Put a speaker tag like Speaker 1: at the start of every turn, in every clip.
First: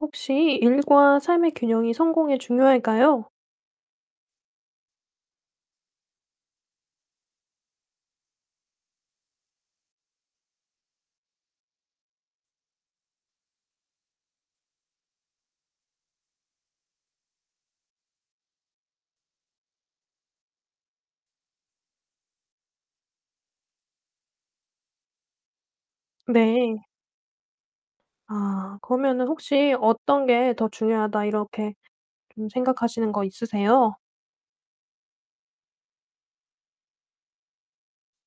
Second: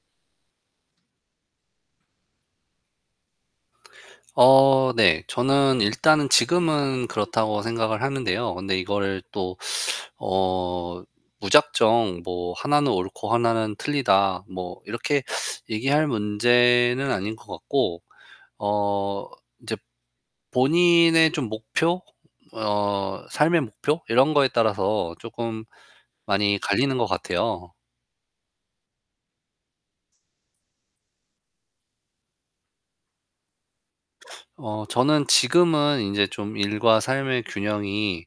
Speaker 1: 혹시 일과 삶의 균형이 성공에 중요할까요?
Speaker 2: 어 네, 저는 일단은 지금은 그렇다고 생각을 하는데요. 근데 이거를 또 어 무작정 뭐 "하나는 옳고 하나는 틀리다." 뭐 이렇게 얘기할 문제는 아닌 것 같고. 어 이제 본인의 좀 목표, 어 삶의 목표 이런 거에 따라서 쪼끔 많이
Speaker 1: 네.
Speaker 2: 갈리는 것 같아요.
Speaker 1: 아, 그러면은 혹시 어떤 게 '더 중요하다.' 이렇게 좀 생각하시는 거 있으세요?
Speaker 2: 어, 저는 지금은 인제 좀 일과 삶의 균형이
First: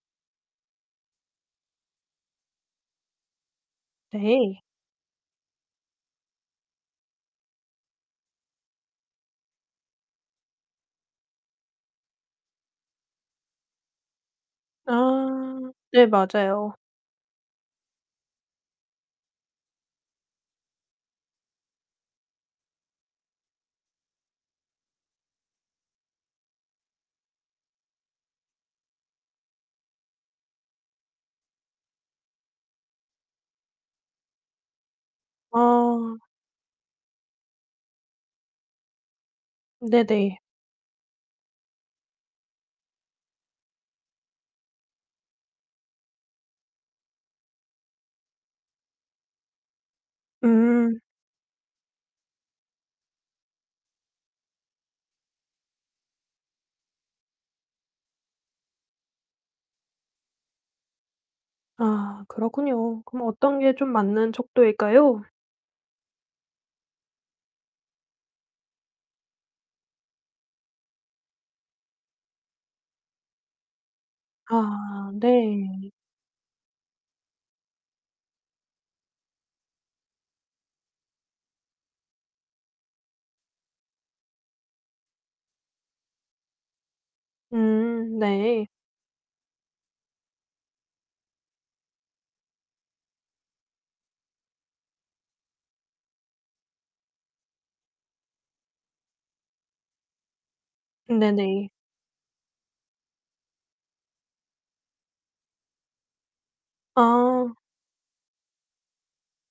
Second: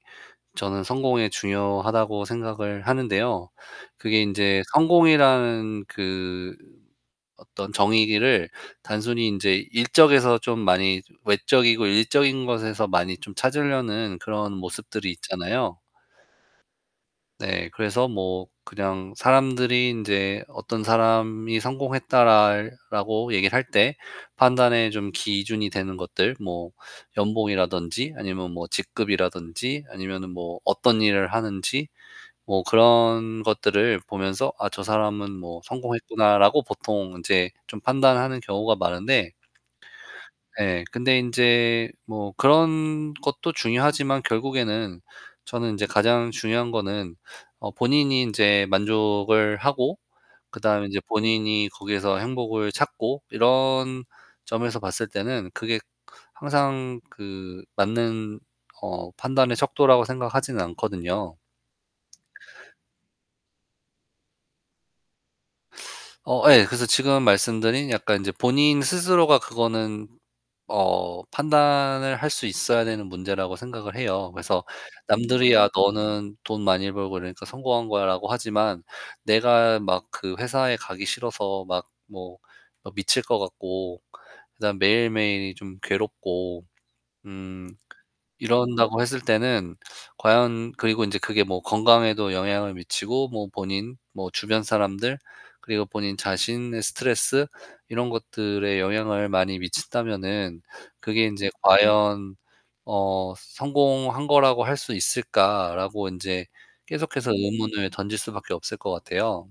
Speaker 2: 저는 성공에 중요하다고 생각을 하는데요. 그게
Speaker 1: 네.
Speaker 2: 인제 성공이라는 그 어떤 정의를 단순히 인제 일적에서 좀 많이 외적이고 일적인 것에서 많이 좀 찾으려는 그런 모습들이
Speaker 1: 아
Speaker 2: 있잖아요.
Speaker 1: 네, 맞아요.
Speaker 2: 네, 그래서 뭐 그냥 사람들이 인제 "어떤 사람이 성공했다."랄 라고 얘기를 할 때 판단의 좀 기준이 되는 것들. 뭐, 연봉이라든지 아니면 뭐 직급이라든지 아니면은 뭐 어떤 일을 하는지 뭐 그런 것들을 보면서 '아, 저 사람은 뭐
Speaker 1: 아.
Speaker 2: 성공했구나.'라고 보통 이제 좀 판단하는 경우가 많은데
Speaker 1: 네네.
Speaker 2: 네, 근데 인제 뭐 그런 것도 중요하지만 결국에는 저는 인제 가장 중요한 거는 어 본인이 인제 만족을 하고 그다음에
Speaker 1: 음.
Speaker 2: 인제 본인이 거기에서 행복을 찾고, 이런 점에서 봤을 때는 그게 항상 그 맞는 어 판단의 척도라고 생각하지는 않거든요.
Speaker 1: 아, 그렇군요. 그럼 어떤 게 좀 맞는 척도일까요?
Speaker 2: 어 예. 그래서 지금 말씀드린 약간 이제 본인 스스로가 그거는 어 판단을 할 수 있어야 되는 문제라고 생각을 해요. 그래서
Speaker 1: 아
Speaker 2: 남들이야
Speaker 1: 네.
Speaker 2: "너는 돈 많이 벌고 이러니까 성공한 거야."라고 하지만 내가 막 그 회사에 가기 싫어서 막 뭐, 뭐 미칠 것 같고 그다음에 매일매일이 좀 괴롭고 음
Speaker 1: 음 네.
Speaker 2: 이런다고 했을 때는 과연 그리고 이제 그게 뭐 건강에도 영향을 미치고 뭐 본인 뭐 주변 사람들 그리고 본인 자신의 스트레스 이런 것들에 영향을 많이 미친다면은 '그게 인제
Speaker 1: 네네.
Speaker 2: 과연 어 성공한 거라고 할 수 있을까?'라고 인제 계속해서
Speaker 1: 아.
Speaker 2: 의문을 던질 수밖에 없을 것 같아요.